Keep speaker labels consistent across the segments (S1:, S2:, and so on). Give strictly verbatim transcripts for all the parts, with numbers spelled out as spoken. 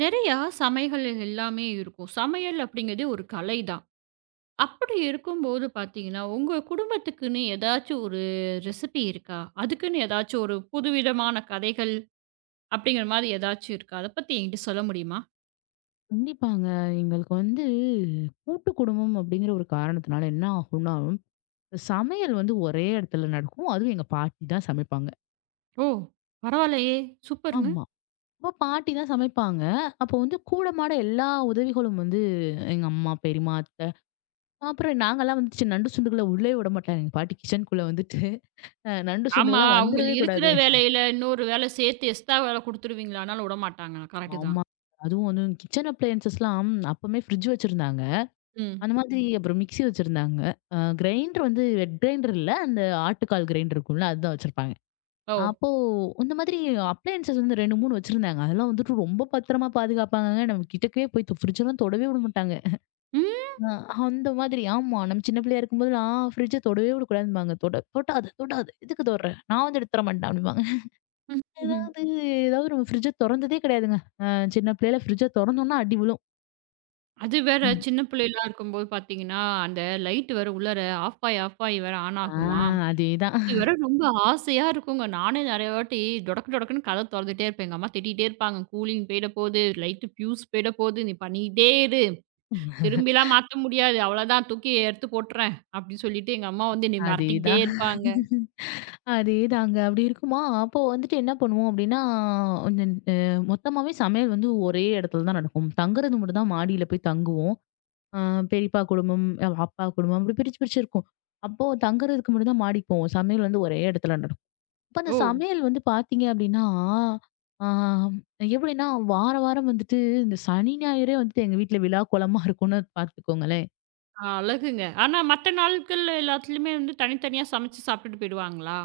S1: நிறையா சமையல் எல்லாமே இருக்கும். சமையல் அப்படிங்கிறதே ஒரு கலை தான். அப்படி இருக்கும்போது பார்த்தீங்கன்னா, உங்க குடும்பத்துக்குன்னு ஏதாச்சும் ஒரு ரெசிபி இருக்கா? அதுக்குன்னு ஏதாச்சும் ஒரு புதுவிதமான கதைகள் அப்படிங்கிற மாரி ஏதாச்சும் இருக்கா? அத பத்தி என்கிட்ட சொல்ல முடியுமா?
S2: கண்டிப்பாங்க. எங்களுக்கு வந்து கூட்டு குடும்பம் அப்படிங்கிற ஒரு காரணத்தினால என்ன ஆகும்னா, சமையல் வந்து ஒரே இடத்துல நடக்கும். அதுவும் எங்க பாட்டி தான் சமைப்பாங்க.
S1: ஓ! பரவாயில்லையே! சூப்பருங்க.
S2: ஆமா. அப்ப பாட்டி தான் சமைப்பாங்க. அப்போ வந்து கூடமாட எல்லா உதவிகளும் வந்து எங்க அம்மா, பெரியம்மா, அத்தை அப்புறம் நாங்கலாம் வந்து நண்டு சுண்டுகள உள்ளயே விட மாட்டாங்க. எங்க பாட்டி கிச்சனுக்குள்ள வந்துட்டு அ நண்டு
S1: ஆமா,
S2: சுண்டுகள்லாம்
S1: அவங்க
S2: வந்துரவே
S1: இருக்கிற
S2: கூடாது.
S1: வேலையில இன்னொரு வேலை சேர்த்து எக்ஸ்ட்ரா வேலை குடுத்துருவீங்களா? ஆனாலும் விடமாட்டாங்க. கரெக்ட்டு தான்.
S2: ஆமா. அதுவும் வந்து கிச்சன் அப்ளையன்ஸஸ்லாம் அப்பமே ஃப்ரிட்ஜ் வச்சிருந்தாங்க.
S1: ம்.
S2: அந்த மாதிரி அப்புறம் மிக்ஸி வச்சிருந்தாங்க. அ கிரைண்டர் வந்து வெட் கிரைண்டர் இல்ல. அந்த ஆட்டுக்கால் கிரைண்டர் இருக்கும்ல, அதுதான் வச்சிருப்பாங்க.
S1: ஓ!
S2: அப்போ இந்த மாதிரி அப்ளையன்ஸஸ் வந்து ரெண்டு, மூணு வச்சிருந்தாங்க. அதெல்லாம் வந்துட்டு ரொம்ப பத்திரமா பாதுகாப்பாங்கங்க. நம்ம கிட்டக்கவே போய் ஃப்ரிட்ஜெல்லாம் தொடவே விட மாட்டாங்க.
S1: ம்.
S2: அ அந்த மாதிரி ஆமா. நம்ம சின்ன பிள்ளையா இருக்கும்போதெல்லாம் ஃப்ரிட்ஜ தொடவே விடக்கூடாதும்பாங்க. தொட தொடாத தொடாத. எதுக்கு தொடுற? நான் வந்து எடுத்துற மாட்டேன் அப்படிம்பாங்க.
S1: ம்.
S2: ஏதாவது ஏதாவது நம்ம ஃப்ரிட்ஜ தொறந்ததே கிடையாதுங்க. அ சின்ன பிள்ளையில ஃப்ரிட்ஜ தொறந்தோம்னா அடி விழும்.
S1: அது வேற
S2: ம்.
S1: சின்ன பிள்ளைலாம் இருக்கும்போது பார்த்தீங்கன்னா, அந்த லைட் வேற உள்ளார ஆஃப் ஆயி, ஆஃப் ஆயி வேற ஆன்
S2: ஆ
S1: ஆகுமா?
S2: அதேதான்.
S1: இது வர ரொம்ப ஆசையா இருக்குங்க. நானே நெறைய வாட்டி டொடக்கு டொடக்குன்னு கதவ தொறந்துட்டே இருப்பேன். எங்க அம்மா திட்டிட்டே இருப்பாங்க. கூலிங் போயிட போது, லைட்டு ஃபியூஸ் போயிட போது, நீ பண்ணிக்கிட்டே இரு. திரும்பிலாம் மாத்த முடியாது. அவ்வளோதான் தூக்கி எடுத்து போட்டுறேன். அப்படின்னு சொல்லிட்டு எங்க அம்மா வந்து என்னைய மிரட்டிக்கிட்டே
S2: அதேதான்.
S1: இருப்பாங்க.
S2: அதேதாங்க. அப்படி இருக்குமா, அப்போ வந்துட்டு என்ன பண்ணுவோம் அப்படின்னா, இந்த அ மொத்தமாவே சமையல் வந்து ஒரே இடத்துல தான் நடக்கும். தங்குறது மட்டும் தான் மாடியில போய் தங்குவோம். அ பெரியப்பா குடும்பம், அ அப்பா குடும்பம் அப்படி பிரிச்சு பிரிச்சு இருக்கும். அப்போ தங்குறதுக்கு மட்டும் தான் மாடிக்கு போவோம். சமையல் வந்து ஒரே இடத்துல நடக்கும். அப்ப அந்த
S1: ஓ!
S2: சமையல் வந்து பார்த்தீங்க அப்படின்னா, ஆ எப்படின்னா வார வாரம் வந்துட்டு இந்த சனி ஞாயிறே வந்துட்டு எங்க வீட்ல விழா கோலமா இருக்கும்னு பார்த்துக்கோங்களேன்.
S1: அழகுங்க. ஆனா மத்த நாட்கள்ல எல்லாத்துலயுமே வந்து தனித்தனியா சமைச்சு சாப்பிட்டுட்டு போயிடுவாங்களா?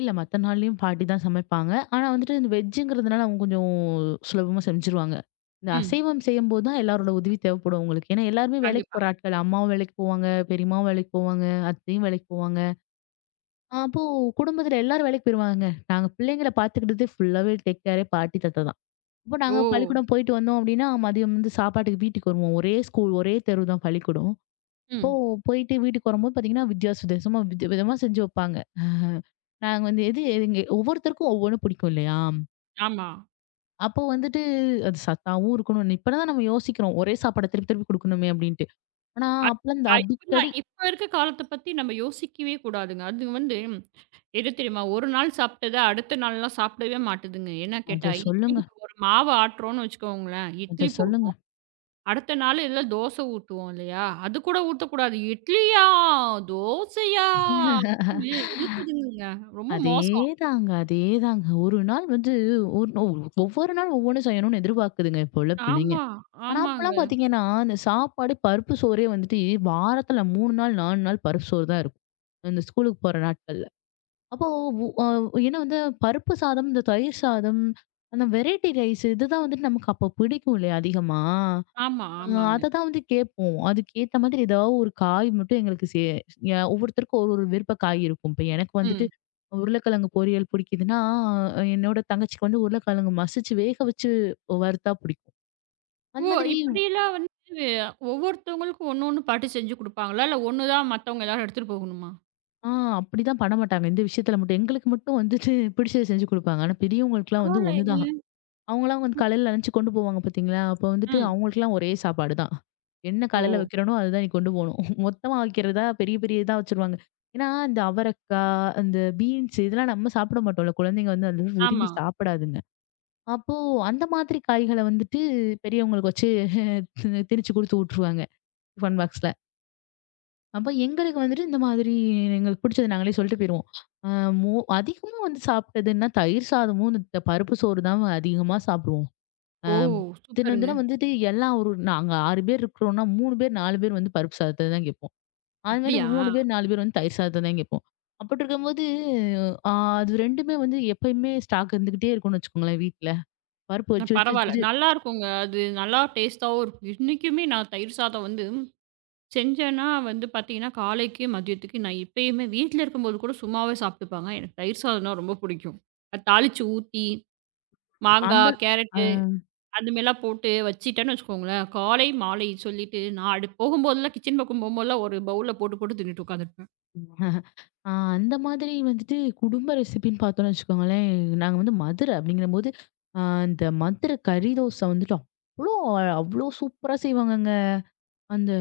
S2: இல்ல மத்த நாள்லயும் பாட்டி தான் சமைப்பாங்க. ஆனா வந்துட்டு இந்த வெஜ்ஜுங்கிறதுனால அவங்க கொஞ்சம் சுலபமா செஞ்சுருவாங்க. இந்த
S1: ம்.
S2: அசைவம் செய்யும்போது தான் எல்லாரோட உதவி தேவைப்படும் அவங்களுக்கு. ஏன்னா எல்லாருமே வேலைக்கு
S1: கண்டிப்பா.
S2: போற ஆட்கள். அம்மாவும் வேலைக்கு போவாங்க, பெரியம்மாவும் வேலைக்கு போவாங்க, அத்தையும் வேலைக்கு போவாங்க. அப்போ குடும்பத்துல எல்லாரும் வேலைக்கு போயிருவாங்க. நாங்க பிள்ளைங்கள பார்த்துக்கிட்டது ஃபுல்லாவே டேக் கேரே பாட்டி, தாத்தா தான். இப்போ
S1: ஓ!
S2: நாங்க பள்ளிக்கூடம் போயிட்டு வந்தோம் அப்படின்னா, மதியம் வந்து சாப்பாட்டுக்கு வீட்டுக்கு வருவோம். ஒரே ஸ்கூல், ஒரே தெரு தான் பள்ளிக்கூடம். அப்போ
S1: ம்.
S2: போயிட்டு வீட்டுக்கு வரும்போது பார்த்தீங்கன்னா, வித்தியாச வித்தியாசமா வித விதமா செஞ்சு வைப்பாங்க. நாங்க வந்து எது எங்க ஒவ்வொருத்தருக்கும் ஒவ்வொன்னு பிடிக்கும் இல்லையா?
S1: ஆமா.
S2: அப்போ வந்துட்டு அது சத்தாவும் இருக்கணும். இப்பதான் நம்ம யோசிக்கிறோம். ஒரே சாப்பாட திருப்பி திருப்பி குடுக்கணுமே அப்டின்ட்டு. ஆனா
S1: அது
S2: அப்பலாம் இந்த
S1: அ- இப்ப
S2: அடிக்கடி
S1: இப்ப இருக்க காலத்த பத்தி நம்ம யோசிக்கவே கூடாதுங்க. அது வந்து எது தெரியுமா? ஒரு நாள் சாப்பிட்டத அடுத்த நாள்லாம் சாப்பிடவே மாட்டுதுங்க. என்ன கேட்டா,
S2: அத
S1: இட்லி
S2: சொல்லுங்க,
S1: ஒரு மாவு ஆட்டுறோம்னு வச்சுக்கோங்களேன், இட்லி
S2: அத
S1: போடு
S2: சொல்லுங்க.
S1: அடுத்த நாள் இதுல தோசை ஊத்துவோம் இல்லையா? அது கூட ஊத்தக்கூடாது. இட்லியா? தோசையா? அப்படின்னு இழுக்குதுங்கங்க. ரொம்ப மோசம்.
S2: அதேதாங்க, அதேதாங்க. ஒரு நாள் வந்து ஒரு நோ- ஒவ்வொரு நாள் ஒவ்வொன்னு செய்யணும்னு எதிர்பார்க்குதுங்க இப்போ உள்ள பிள்ளைங்க.
S1: ஆமா,
S2: ஆனா
S1: ஆமாங்க.
S2: அப்பலாம் பார்த்தீங்கன்னா, இந்த சாப்பாடு பருப்பு சோறே வந்துட்டு வாரத்துல மூணு நாள் நாலு நாள் பருப்பு சோறு தான் இருக்கும். இந்த ஸ்கூலுக்கு போற நாட்கள். அப்போ உ அ ஏன்னா வந்து பருப்பு சாதம், இந்த தயிர் சாதம், அந்த வெரைட்டி ரைஸ் இதுதான் வந்துட்டு நமக்கு அப்ப பிடிக்கும் இல்லையா அதிகமா.
S1: ஆமா,
S2: அ
S1: ஆமாங்க.
S2: அததான் வந்து கேட்போம். அதுக்கேத்த மாதிரி ஏதாவது ஒரு காய் மட்டும் எங்களுக்கு சே எ ஒவ்வொருத்தருக்கும் ஒரு ஒரு விருப்ப காய் இருக்கும். இப்ப எனக்கு வந்துட்டு
S1: ம்.
S2: உருளைக்கிழங்கு பொரியல் பிடிக்குதுன்னா, அஹ் என்னோட தங்கச்சிக்கு வந்து உருளைக்கிழங்கு மசிச்சு வேக வச்சு வறுத்தா பிடிக்கும். அந்த
S1: ஓ!
S2: மாதிரி
S1: இப்படிலாம் வந்து ஒவ்வொருத்தவங்களுக்கும் ஒண்ணு ஒண்ணு பாத்து செஞ்சு குடுப்பாங்களா? இல்ல ஒண்ணு தான் மத்தவங்க எல்லாரும் எடுத்துட்டு போகணுமா?
S2: ஆ அப்படிதான் பண்ண மாட்டாங்க. இந்த விஷயத்துல மட்டும் எங்களுக்கு மட்டும் வந்துட்டு பிடிச்சத செஞ்சு குடுப்பாங்க. ஆனா பெரியவங்களுக்குலாம் வந்து ஒண்ணுதான்.
S1: பரவாயில்லையேங்க.
S2: அவங்கலாம் வந்து
S1: ம்.
S2: காலையில லஞ்ச் கொண்டு போவாங்க பார்த்தீங்களா? அப்ப வந்துட்டு
S1: ம்.
S2: அவங்களுக்கெல்லாம் ஒரே சாப்பாடு தான். என்ன
S1: ஓ!
S2: காலையில வைக்கிறேனோ அதுதான் நீ கொண்டு போணும். மொத்தமா வைக்கிறதா பெரிய பெரிய இதா வச்சுருவாங்க. ஏன்னா, இந்த அவரக்காய், அந்த பீன்ஸ் இதெல்லாம் நம்ம சாப்பிட மாட்டோம்ல. குழந்தைங்க வந்து அந்த அளவுக்கு விரும்பி
S1: ஆமா.
S2: சாப்பிடாதுங்க. அப்போ அந்த மாதிரி காய்கள வந்துட்டு பெரியவங்களுக்கு வச்சு தி- திணிச்சு குடுத்து விட்டுருவாங்க டிஃபன் பாக்ஸ்ல. அப்ப எங்களுக்கு வந்துட்டு இந்த மாதிரி எங்களுக்கு பிடிச்சது நாங்களே சொல்லிட்டு போயிருவோம். அ மோ அதிகமா வந்து சாப்பிட்டதுன்னா தயிர் சாதமும், இந்த பருப்பு சோறு தான் அதிகமா சாப்பிடுவோம். அ
S1: ஓ!
S2: தினம்
S1: சூப்பருங்க.
S2: தினம் வந்துட்டு எல்லாம் ஒரு நாங்க ஆறு பேர் இருக்கிறோம்னா மூணு பேர் நாலு பேர் வந்து பருப்பு சாதத்த தான் கேட்போம். அது மாரி
S1: அப்படியா?
S2: மூணு பேர் நாலு பேர் வந்து தயிர் சாதத்த தான் கேட்போம். அப்படி இருக்கும்போது அ அது 2மே வந்து எப்பயுமே ஸ்டாக் இருந்துகிட்டே இருக்கும்னு வச்சுக்கோங்களேன் வீட்ல. பருப்பு
S1: ந
S2: வச்சு வச்சு வச்சு
S1: பரவால்ல.
S2: வச்சு
S1: நல்லாருக்குங்க. அது நல்லா டேஸ்ட்டாவும் இருக்கும். இன்னைக்குமே நான் தயிர் சாதம் வந்து செஞ்சேன்னா வந்து பார்த்தீங்கன்னா, காலைக்கு, மதியத்துக்கு நான் இப்பயுமே வீட்ல இருக்கும்போது கூட சும்மாவே சாப்ட்டுப்பாங்க. எனக்கு தயிர் சாதம்னா ரொம்ப புடிக்கும். அது தாளிச்சு ஊத்தி,
S2: அந்த
S1: மாங்காய்,
S2: அ
S1: கேரட்டு அது மாரிலாம் போட்டு வச்சுட்டேன்னு வச்சுக்கோங்களேன், காலை, மாலை சொல்லிட்டு நான் அடு போகும்போதெல்லாம் கிச்சன் பக்கம் போகும்போதெல்லாம் ஒரு பவுல்ல போட்டு, போட்டு தின்னுட்டு உட்காந்துருப்பேன்.
S2: அ அந்த மாதிரி வந்துட்டு குடும்ப ரெசிபின்னு பார்த்தோம்னு வச்சுக்கோங்களேன், நாங்க வந்து மதுரை அப்படிங்கிறபோது அ இந்த மதுரை கறி தோசை வந்துட்டு அவ்ளோ அவ்ளோ சூப்பரா செய்வாங்கங்க. அந்த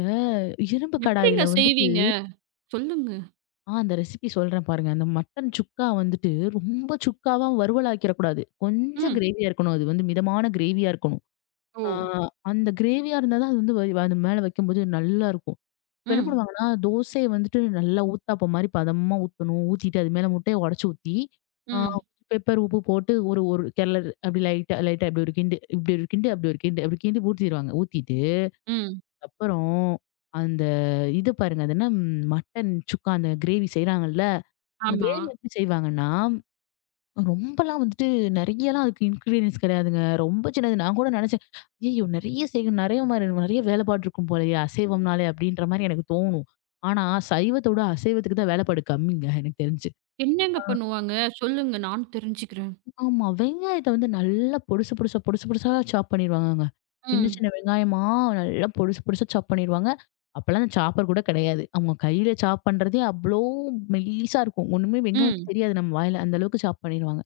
S2: இரும்பு
S1: எப்படிங்க
S2: கடாயில வந்து
S1: செய்வீங்க? சொல்லுங்க.
S2: ஆ அந்த ரெசிபி சொல்றேன் பாருங்க. அந்த மட்டன் சுக்கா வந்துட்டு ரொம்ப சுக்காவா வறுவலாக்கிற கூடாது. கொஞ்சம்
S1: ம்.
S2: கிரேவியா இருக்கணும். அது வந்து மிதமான கிரேவியா இருக்கணும்.
S1: ஓ!
S2: ஆ அந்த கிரேவியா இருந்தா தான் அது வந்து வ அது மேல வைக்கும்போது நல்லாருக்கும். இப்ப என்ன
S1: ம்.
S2: பண்ணுவாங்கன்னா, தோசைய வந்துட்டு நல்லா ஊத்தாப்பம் மாரி பதமா ஊத்தணும். ஊத்திட்டு அது மேல முட்டைய உடைச்சு ஊத்தி, ஆ
S1: ம்.
S2: பெப்பர், உப்பு போட்டு ஒரு ஒரு கெரளர் அப்படி லைட்டா லைட்டா இப்படி ஒரு கிண்டு, இப்படி ஒரு கிண்டு, அப்படி ஒரு கிண்டு, அப்படி கிண்டி ஊத்திருவாங்க. ஊத்திட்டு
S1: ம்.
S2: அப்புறம் அந்த இது பாருங்க. அது என்ன ம், மட்டன் சுக்கா அந்த கிரேவி செய்றாங்கல்ல. அந்த
S1: ஆமா.
S2: கிரேவி எப்படி செய்வாங்கன்னா, ரொம்பலாம் வந்துட்டு நெறையலாம் அதுக்கு இன்கிரீடியன்ஸ் கிடையாதுங்க. ரொம்ப சின்னது. நான் கூட நெனச்சேன், "ஐய்யய்யோ! நெறைய செய்யணும். நெறைய மாரி நெறைய வேலைப்பாடு இருக்கும் போலயே அசைவம்னாலே" அப்படின்ற மாரி எனக்கு தோணும். ஆனா, சைவத்தோட அசைவத்துக்கு தான் வேலைப்பாடு கம்மிங்க எனக்கு தெரிஞ்சு.
S1: என்னங்க பண்ணுவாங்க? சொல்லுங்க. நானும் தெரிஞ்சுக்கிறேன்.
S2: ஆமா. வெங்காயத்த வந்து நல்லா பொடுசு பொடுசா பொடுசு பொடுசா சாப் பண்ணிருவாங்கங்க. சின்ன
S1: ம்.
S2: சின்ன வெங்காயமா நல்லா பொடுசு பொடுசா சாப் பண்ணிருவாங்க. அப்பலாம் சாப்பர் கூட கிடையாது. அவங்க கையில சாப் பண்றதே அவ்ளோ மெல்லிசா இருக்கும். ஒண்ணுமே வெங்காயமே
S1: ம்.
S2: தெரியாது நம்ம வாயில. அந்த அளவுக்கு சாப் பண்ணிருவாங்க.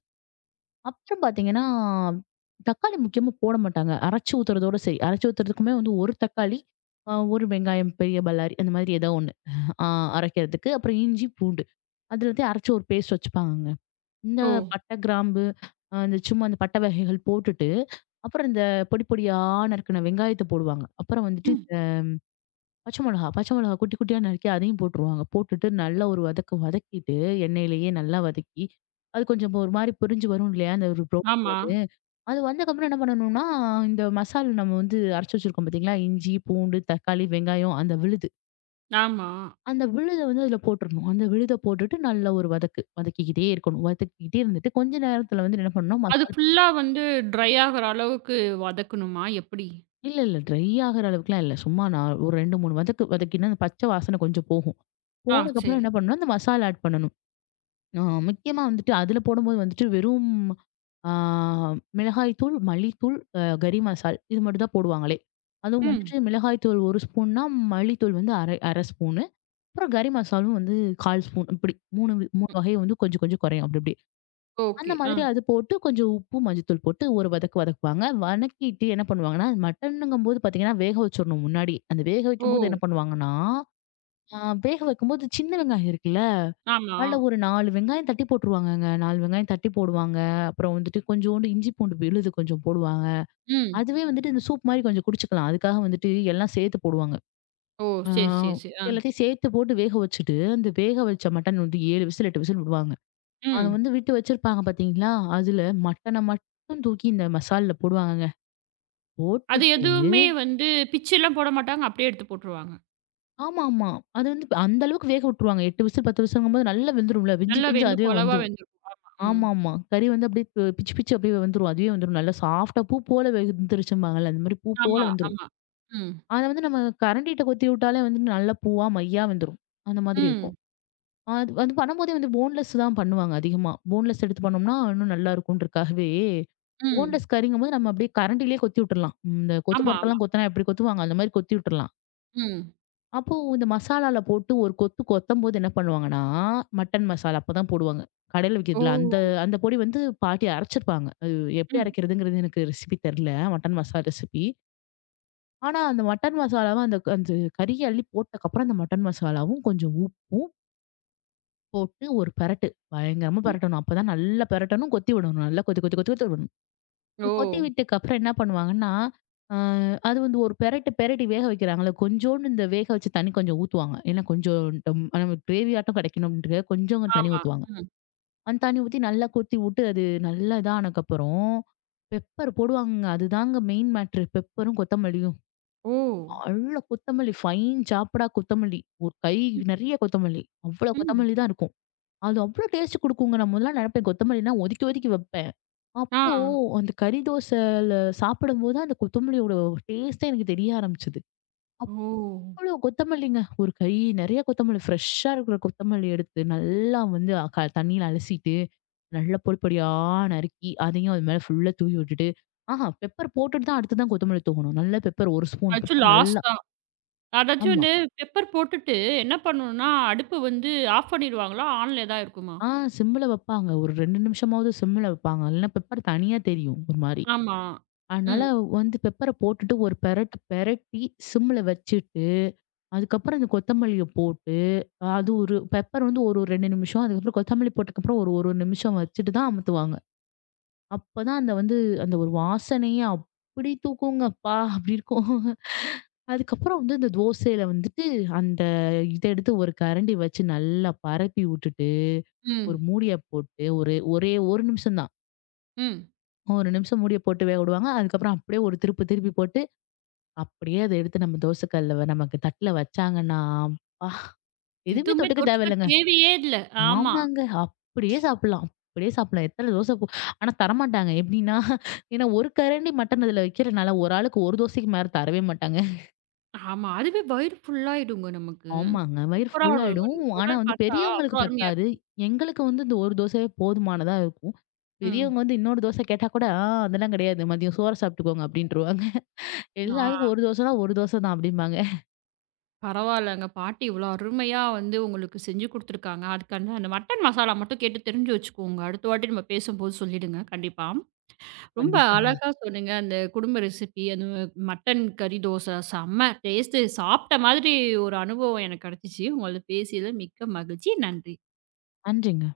S2: அப்புறம் பாத்தீங்கன்னா, தக்காளி முக்கியமா போட மாட்டாங்க. அரைச்சு ஊத்துறதோட சரி. அரைச்சு ஊத்துறதுக்குமே வந்து ஒரு தக்காளி, அ ஒரு வெங்காயம் பெரிய பல்லாரி அந்த மாதிரி ஏதோ ஒண்ணு. அ அரைக்கிறதுக்கு. அப்புறம் இஞ்சி, பூண்டு. அதுலத்தையும் அரைச்சு ஒரு பேஸ்ட் வச்சுப்பாங்கங்க. இந்த
S1: ஓ!
S2: பட்டை, கிராம்பு, அ இந்த சும்மா அந்த பட்டை வகைகள் போட்டுட்டு, அப்புறம் இந்த பொடி பொடியா நறுக்குன வெங்காயத்த போடுவாங்க. அப்புறம் வந்துட்டு
S1: ம்.
S2: பச்சை மிளகா, பச்சை மிளகா குட்டி குட்டியா நறுக்கி அதையும் போட்டுருவாங்க. போட்டுட்டு நல்லா ஒரு வதக்கு வதக்கிட்டு, எண்ணெயிலேயே நல்லா வதக்கி, அது கொஞ்சம் இப்ப ஒரு மாரி பொரிஞ்சு வரும் இல்லையா? அந்த ஒரு ப்ரௌன்
S1: ஆமா,
S2: கலரு. அது வந்தக்கப்புறம் என்ன பண்ணணும்னா, இந்த மசால் நம்ம வந்து அரைச்சு வச்சிருக்கோம் பார்த்தீங்களா? இஞ்சி, பூண்டு, தக்காளி, வெங்காயம், அந்த விழுது.
S1: ஆமா.
S2: அந்த விழுத வந்து அதில போட்டுறணும். அந்த விழுத போட்டுட்டு நல்ல ஒரு வதக்கு. வதக்கிக்கிட்டே இருக்கணும். வதக்கிக்கிட்டே இருந்துட்டு, கொஞ்ச நேரத்தில வந்து என்ன பண்ணணும்
S1: அது
S2: மசால்
S1: ஃபுல்லா வந்து ட்ரை ஆகுற அளவுக்கு வதக்கணுமா? எப்படி?
S2: இல்ல, இல்ல. ட்ரை ஆகுற அளவுக்குலாம் இல்ல. சும்மா நான் ஒரு ரெண்டு, மூணு வதக்கு வதக்கினா, அந்த பச்சை வாசனை கொஞ்சம் போகும்.
S1: ஆ
S2: போனதுக்கப்புறம்
S1: சரி.
S2: என்ன பண்ணணும்னா, அந்த மசாலா ஆட் பண்ணணும். ஆ முக்கியமா வந்துட்டு அதுல போடும்போது வந்துட்டு வெறும் ஆ மிளகாய் தூள், மல்லித்தூள், அ கறி மசால் இது மட்டும் தான் போடுவாங்களே. அதுவும்
S1: ம்.
S2: வந்துட்டு மிளகாய் தூள் ஒரு ஸ்பூன்னா, மல்லித்தூள் வந்து அரை, 1/2 ஸ்பூனு. அப்புறம் கறி மசாலும் வந்து கால் ஸ்பூன் இப்படி மூணு வி மூணு
S1: ம்.
S2: வகை வந்து கொஞ்சம் கொஞ்சம் குறையும் அப்படி அப்படி. அந்த
S1: ஓகே. ஆ.
S2: மாதிரி அது போட்டு கொஞ்சம் உப்பு, மஞ்சத்தூள் போட்டு ஒரு வதக்கு வதக்குவாங்க. வதக்கிட்டு என்ன பண்ணுவாங்கன்னா, மட்டனுங்கும்போது பார்த்தீங்கன்னா, வேக வச்சுரணும் முன்னாடி. அந்த வேக
S1: ஓ!
S2: வைக்கும்போது என்ன பண்ணுவாங்கன்னா, ஆ வேக வைக்கும்போது சின்ன வெங்காயம் இருக்குல்ல
S1: ஆமா.
S2: அதுல ஒரு நாலு வெங்காயம் தட்டி போட்டுருவாங்கங்க. நாலு வெங்காயம் தட்டி போடுவாங்க. அப்புறம் வந்துட்டு கொஞ்சோண்டு இஞ்சி பூண்டு விழுது கொஞ்சம் போடுவாங்க.
S1: ம்.
S2: அதுவே வந்துட்டு இந்த சூப் மாரி கொஞ்சம் குடிச்சுக்கலாம். அதுக்காக வந்துட்டு எல்லாம் சேர்த்து போடுவாங்க.
S1: ஓ!
S2: ஆ
S1: சரி, சரி, சரி. ஆ.
S2: எல்லாத்தையும் சேர்த்து போட்டு வேக வச்சுட்டு, அந்த வேக வச்ச மட்டன் வந்து ஏழு விசில், எட்டு விசில் விடுவாங்க. அத
S1: ம்.
S2: வந்து விட்டு வச்சிருப்பாங்க பார்த்தீங்களா, அதுல மட்டன மட்டும் தூக்கி இந்த மசால்ல போடுவாங்கங்க.
S1: அது
S2: போட்டுட்டு
S1: எதுவுமே வந்து பிச்சுலாம் போட மாட்டாங்க. அப்படியே எடுத்து போட்டுருவாங்க.
S2: ஆமாமா. அது வந்து அந்த அளவுக்கு வேக விட்டுருவாங்க. எட்டு விசில், பத்து விசில்ங்கும்போது நல்லா வெந்துரும்ல. வெந்து
S1: நல்லா
S2: வெந்து
S1: வெந்து
S2: அதுவே
S1: கொலவா
S2: வந்துரும்.
S1: வெந்திருக்கும். ஆமா. ம்.
S2: ஆமாமா. கறி வந்து அப்படியே ப பிச்சு பிச்சு அப்படியே வெந்துரும். அதுவே வந்துரும். நல்லா சாஃப்ட்டா பூ போல வெந்துருச்சும்பாங்கல்ல. அந்த மாதிரி பூ போல
S1: ஆமா,
S2: வெந்துரும்.
S1: ஆமா. ம்.
S2: அத வந்து நம்ம கரண்டிட்ட கொத்தி விட்டாலே வந்து நல்ல பூவா, மையா வெந்துரும். அந்த மாதிரி இருக்கும்.
S1: ம்.
S2: அது அது பண்ணும்போதே வந்து போன்லெஸ் தான் பண்ணுவாங்க அதிகமா. போன்லெஸ் எடுத்து பண்ணோம்னா இன்னும் நல்லா இருக்கும்ன்றக்காகவே,
S1: ம்.
S2: போன்லெஸ் கறிங்கும்போது நம்ம அப்படியே கரண்டிலேயே கொத்தி விட்டுறலாம். இந்த கொத்து
S1: ஆமா, ஆமா.
S2: பரோட்டாலாம் கொத்துனா எப்படி கொத்துவாங்க? அந்த மாதிரி கொத்தி விட்டுறலாம்.
S1: ம்.
S2: அப்போ இந்த மசாலால போட்டு ஒரு கொத்து கொத்தம்போது என்ன பண்ணுவாங்கன்னா, மட்டன் மசாலா அப்பதான் போடுவாங்க. கடையில
S1: ஓ!
S2: விக்கிறதுல அந்த அந்த பொடி வந்து பாட்டி அரைச்சிருப்பாங்க. அது எப்படி
S1: ம்.
S2: அரைக்கிறதுங்கிறது எனக்கு ரெசிபி தெர்ல. Mutton masala recipe. ஆனா அந்த மட்டன் மசாலாவ அந்த அந்த கறிய அள்ளி போட்டக்கப்புறம் அந்த மட்டன் மசாலாவும் கொஞ்சம் உப்பும் போட்டு ஒரு பெரட்டு. பயங்கரமா
S1: ம்.
S2: பெரட்டணும். அப்பதான் நல்லா பெரட்டணும். கொத்தி விடணும். நல்லா கொதி கொதி கொதி கொத்தி விடணும். இந்த
S1: ஓ!
S2: கொட்டி விட்டதுக்கு அப்புறம் என்ன பண்ணுவாங்கன்னா, அ அது வந்து ஒரு பெரட்டு, பெரட்டி வேக வைக்கிறாங்கல்ல, கொஞ்சோண்டு இந்த வேக வச்ச தண்ணி கொஞ்சம் ஊத்துவாங்க. ஏன்னா கொஞ்சம் டம் நமக்கு கிரேவியாட்டம் கிடைக்கணும் அப்படின்றதுக்காக கொஞ்சம் தண்ணி
S1: ஆமா.
S2: ஊத்துவாங்க.
S1: ம்.
S2: அந்த தண்ணி ஊத்தி நல்லா கொத்தி விட்டு, அது நல்லா இதானக்கப்புறம், பெப்பர் போடுவாங்கங்க. அதுதாங்க மெயின் மேட்ரு. பெப்பரும் கொத்தமல்லியும்.
S1: ஓ!
S2: நல்ல கொத்தமல்லி, ஃபைன் சாப்டா கொத்தமல்லி. ஒரு கை
S1: ம்.
S2: நெறைய கொத்தமல்லி. அவ்வளோ
S1: ம்.
S2: கொத்தமல்லி தான் இருக்கும். அது அவ்வளோ டேஸ்ட் குடுக்குங்க. நான் முதல்லாம் நெனப்பேன் கொத்தமல்லினா ஒதுக்கி, ஒதுக்கி வைப்பேன்.
S1: ஆ.
S2: அப்போ அந்த கறி தோசைல சாப்பிடும்போது அந்த கொத்தமல்லியோட டேஸ்ட்டே எனக்கு தெரிய ஆரம்பிச்சது.
S1: ஓ!
S2: அவ்வளோ கொத்தமல்லிங்க. ஒரு கை நெறைய கொத்தமல்லி ஃப்ரெஷ்ஷா இருக்கிற கொத்தமல்லி எடுத்து நல்லா வந்து க தண்ணீல அலசிட்டு, நல்லா பொடி பொடியா நறுக்கி, அதையும் அது மேல ஃபுல்லா தூவி விட்டுட்டு, ஆஹா பெப்பர் போட்டுட்டு தான் அடுத்து தான் கொத்தமல்லி தூவணும். நல்ல பெப்பர் ஒரு ஸ்பூன்
S1: ஆச்சும்
S2: பெப்பர்
S1: லாஸ்
S2: நல்லா
S1: தான். அதாச்சும்
S2: ஆமா.
S1: வந்து பெப்பர் போட்டுட்டு என்ன பண்ணணும்னா, அடுப்பு வந்து ஆஃப் பண்ணிடுவாங்களா? ஆன்ல தான் இருக்குமா?
S2: ஆ சிம்ல வப்பாங்க. ஒரு ரெண்டு நிமிஷமாவது சிம்ல வப்பாங்க. இல்லைன்னா பெப்பர் தனியா தெரியும் ஒரு மாரி.
S1: ஆமா.
S2: அதனால
S1: ம்,
S2: வந்து பெப்பர போட்டுட்டு ஒரு பெரட்டு பெரட்டி சிம்ல வச்சு அதுக்கப்புறம் அந்த கொத்தமல்லிய போட்டு, அது ஒரு பெப்பர் வந்து ஒரு ஒரு ரெண்டு நிமிஷம், அதுக்கப்புறம் கொத்தமல்லி போட்டதுக்கப்புறம் ஒரு ஒரு நிமிஷம் வச்சுட்டு தான் அமத்துவாங்க. அப்பதான் அந்த வந்து அந்த ஒரு வாசனையே அப்படி தூக்குங்க அப்பா! அப்படி இருக்கும். அதுக்கப்புறம் வந்து அந்த தோசையில வந்துட்டு அந்த இத எடுத்து ஒரு கரண்டி வச்சு நல்லா பரப்பி விட்டுட்டு, ஒரு
S1: ம்,
S2: மூடிய போட்டு ஒரு ஒரே ஒரு நிமிஷம் தான்.
S1: ம்.
S2: ஒரு நிமிஷம் மூடிய போட்டு வேக விடுவாங்க. அதுக்கப்புறம் அப்படியே ஒரு திருப்பு திருப்பி போட்டு, அப்படியே அத எடுத்து நம்ம தோசை கல்ல நமக்கு தட்டுல வச்சாங்கன்னா, அப்பா! எதுவுமே
S1: எதுவுமே
S2: தொட்டுக்க
S1: தொட்டுக்க
S2: தேவையில்லங்க.
S1: தேவையே இல்ல. ஆமா,
S2: ஆமாங்க. அப்படியே சாப்பிடலாம். அப்படியே சாப்பிடலாம். எத்தன தோசை போ ஆனா தரமாட்டாங்க. எப்படின்னா, ஏன்னா ஒரு கரண்டி மட்டன் அதுல வைக்கிறனால, ஒரு ஆளுக்கு ஒரு தோசைக்கு மேல தரவே மாட்டாங்க.
S1: ஆமா. அதுவே வயிறு ஃபுல்லாயிடுங்க நமக்கு.
S2: ஆமாங்க. வயிறு
S1: சூப்பரா
S2: ஃபுல்
S1: ஒரு நீங்க
S2: ஆயிடும். ஆனா
S1: சொல்றது
S2: வந்து
S1: பார்த்தா
S2: பெரியவங்களுக்கு
S1: அவ்வளோ அருமையா
S2: பத்தாது.
S1: இருக்கும்.
S2: எங்களுக்கு வந்து இந்த ஒரு தோசையே போதுமானதா இருக்கும்.
S1: ம்.
S2: பெரியவங்க வந்து இன்னொரு தோசை கேட்டா கூட, "ஆ அதெல்லாம் கிடையாது. மதியம் சோற சாப்பிட்டுக்கோங்க" அப்படின்ருவாங்க.
S1: ஆ
S2: எல்லாருக்கும் ஒரு தோசைனா, ஒரு தோசை தான் அப்படிம்பாங்க.
S1: பரவாயில்லங்க. பாட்டி இவ்வளோ அருமையா வந்து உங்களுக்கு செஞ்சு குடுத்துருக்காங்க. அதுக்கான அந்த மட்டன் மசாலா மட்டும் கேட்டு தெரிஞ்சு வச்சுக்கோங்க. அடுத்த வாட்டி நம்ம பேசும்போது சொல்லிடுங்க. கண்டிப்பா. ரொம்ப
S2: கண்டிப்பா.
S1: அழகா சொன்னீங்க. அந்த குடும்ப ரெசிபி, அது மட்டன் கறி தோசை செம்ம டேஸ்ட்டு. சாப்பிட்ட மாதிரி ஒரு அனுபவம் எனக்கு கிடைச்சுச்சு. உங்களோட பேசியதில மிக்க மகிழ்ச்சி. நன்றி.
S2: நன்றிங்க.